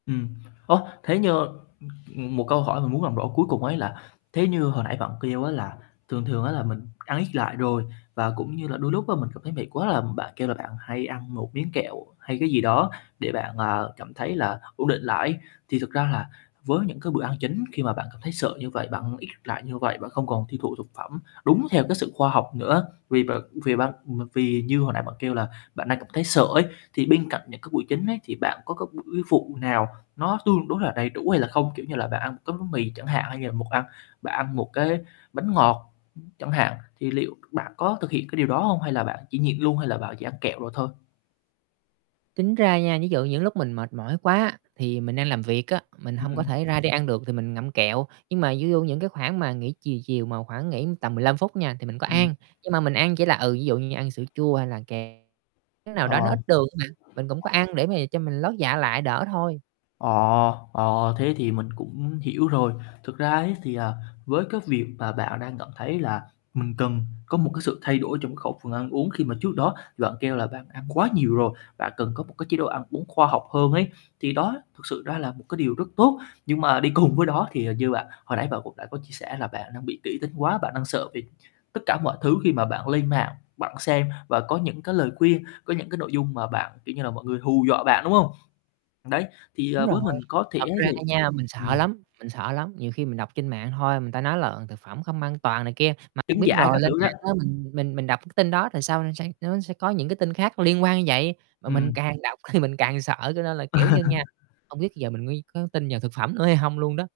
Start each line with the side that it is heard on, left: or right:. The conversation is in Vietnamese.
left: Ừm, ơ, thế nhơ, ưm, ừm, một câu hỏi mình muốn làm rõ cuối cùng ấy là thế như hồi nãy bạn kêu á là thường thường á là mình ăn ít lại rồi, và cũng như là đôi lúc á mình cảm thấy mệt quá là, ừm, bạn kêu là bạn hay ăn 1 miếng kẹo hay cái gì đó để bạn, à, cảm thấy là ổn định lại ấy. Thì thực ra là, với những cái bữa ăn chính khi mà bạn cảm thấy sợ như vậy, bạn ít lại như vậy, bạn không còn tiêu thụ thực phẩm đúng theo cái sự khoa học nữa, vì b vì ban ừm, à, vì như hồi nãy bạn kêu là bạn đang cảm thấy sợ ấy. Thì bên cạnh những cái buổi chính ấy thì bạn có cái buổi phụ nào nó tương đối là đầy đủ hay là không? Kiểu như là, bạn ăn 1 cái bánh mì chẳng hạn hay như là một ăn bạn ăn 1 cái bánh ngọt, ưm, chẳng hạn, thì liệu bạn có thực hiện cái điều đó hông? Hay là bạn chỉ nhịn luôn, hay là bạn chỉ ăn kẹo đồ thôi?
right: Tính ra nha, ví dụ những lúc mình mệt mỏi quá, thì mình đang làm việc á, mình hông có
left: Ừm.
right: thể ra đi ăn được thì mình ngậm kẹo, nhưng mà di du những cái khoảng mà nghỉ chiều chiều mà khoảng nghỉ tầm 15 phút nha thì mình có
left: Ừm.
right: ăn, nhưng mà mình ăn chỉ là, ừ, ví dụ như ăn sữa chua, hay là kẹo. Cái nào
left: Ờ.
right: đó nó ít đường á bạn, mình cũng có ăn để mà cho mình lót dạ lại đỡ thôi.
left: Ờ, ờ, thế thì mình cũng hiểu rồi. Thực ra ấy thì, à, với cái việc mà bạn đang cảm thấy là mình cần có một cái sự thay đổi trong cái khẩu phần ăn uống, khi mà trước đó bạn kêu là bạn ăn quá nhiều rồi, bạn cần có một cái chế độ ăn uống khoa học hơn ấy, thì đó thực sự đó là một cái điều rất tốt. Nhưng mà đi cùng với đó thì, à, như bạn hồi nãy bạn cũng đã có chia sẻ là bạn đang bị kỹ tính quá, bạn đang sợ vì tất cả mọi thứ khi mà bạn lên mạng, bạn xem và có những cái lời khuyên, có những cái nội dung mà bạn, kiểu như là, mọi người hù dọa bạn, đúng hông? Đấy, thì,
right: Đúng
left: ờ,
right: rồi,
left: với mình có thể
right: thật
left: ấy
right: ra
left: thì
right: nha mình sợ
left: ừm.
right: lắm, mình sợ lắm, nhiều khi mình đọc trên mạng thôi, người ta nói là, ờ, thực phẩm không an toàn này kia, mà
left: Trứng
right: biết
left: giả
right: rồi
left: các
right: lên
left: thứ đó.
right: mạng á mình mình mình đọc cái tin đó thì sau nó sẽ, ớ, sẽ những cái tin khác liên quan như vậy, mà mình
left: Ừm.
right: càng đọc thì mình càng sợ cho nên là kiểu như nha, không biết bây giờ mình mới có tin vào thực phẩm nữa hay hông luôn đó.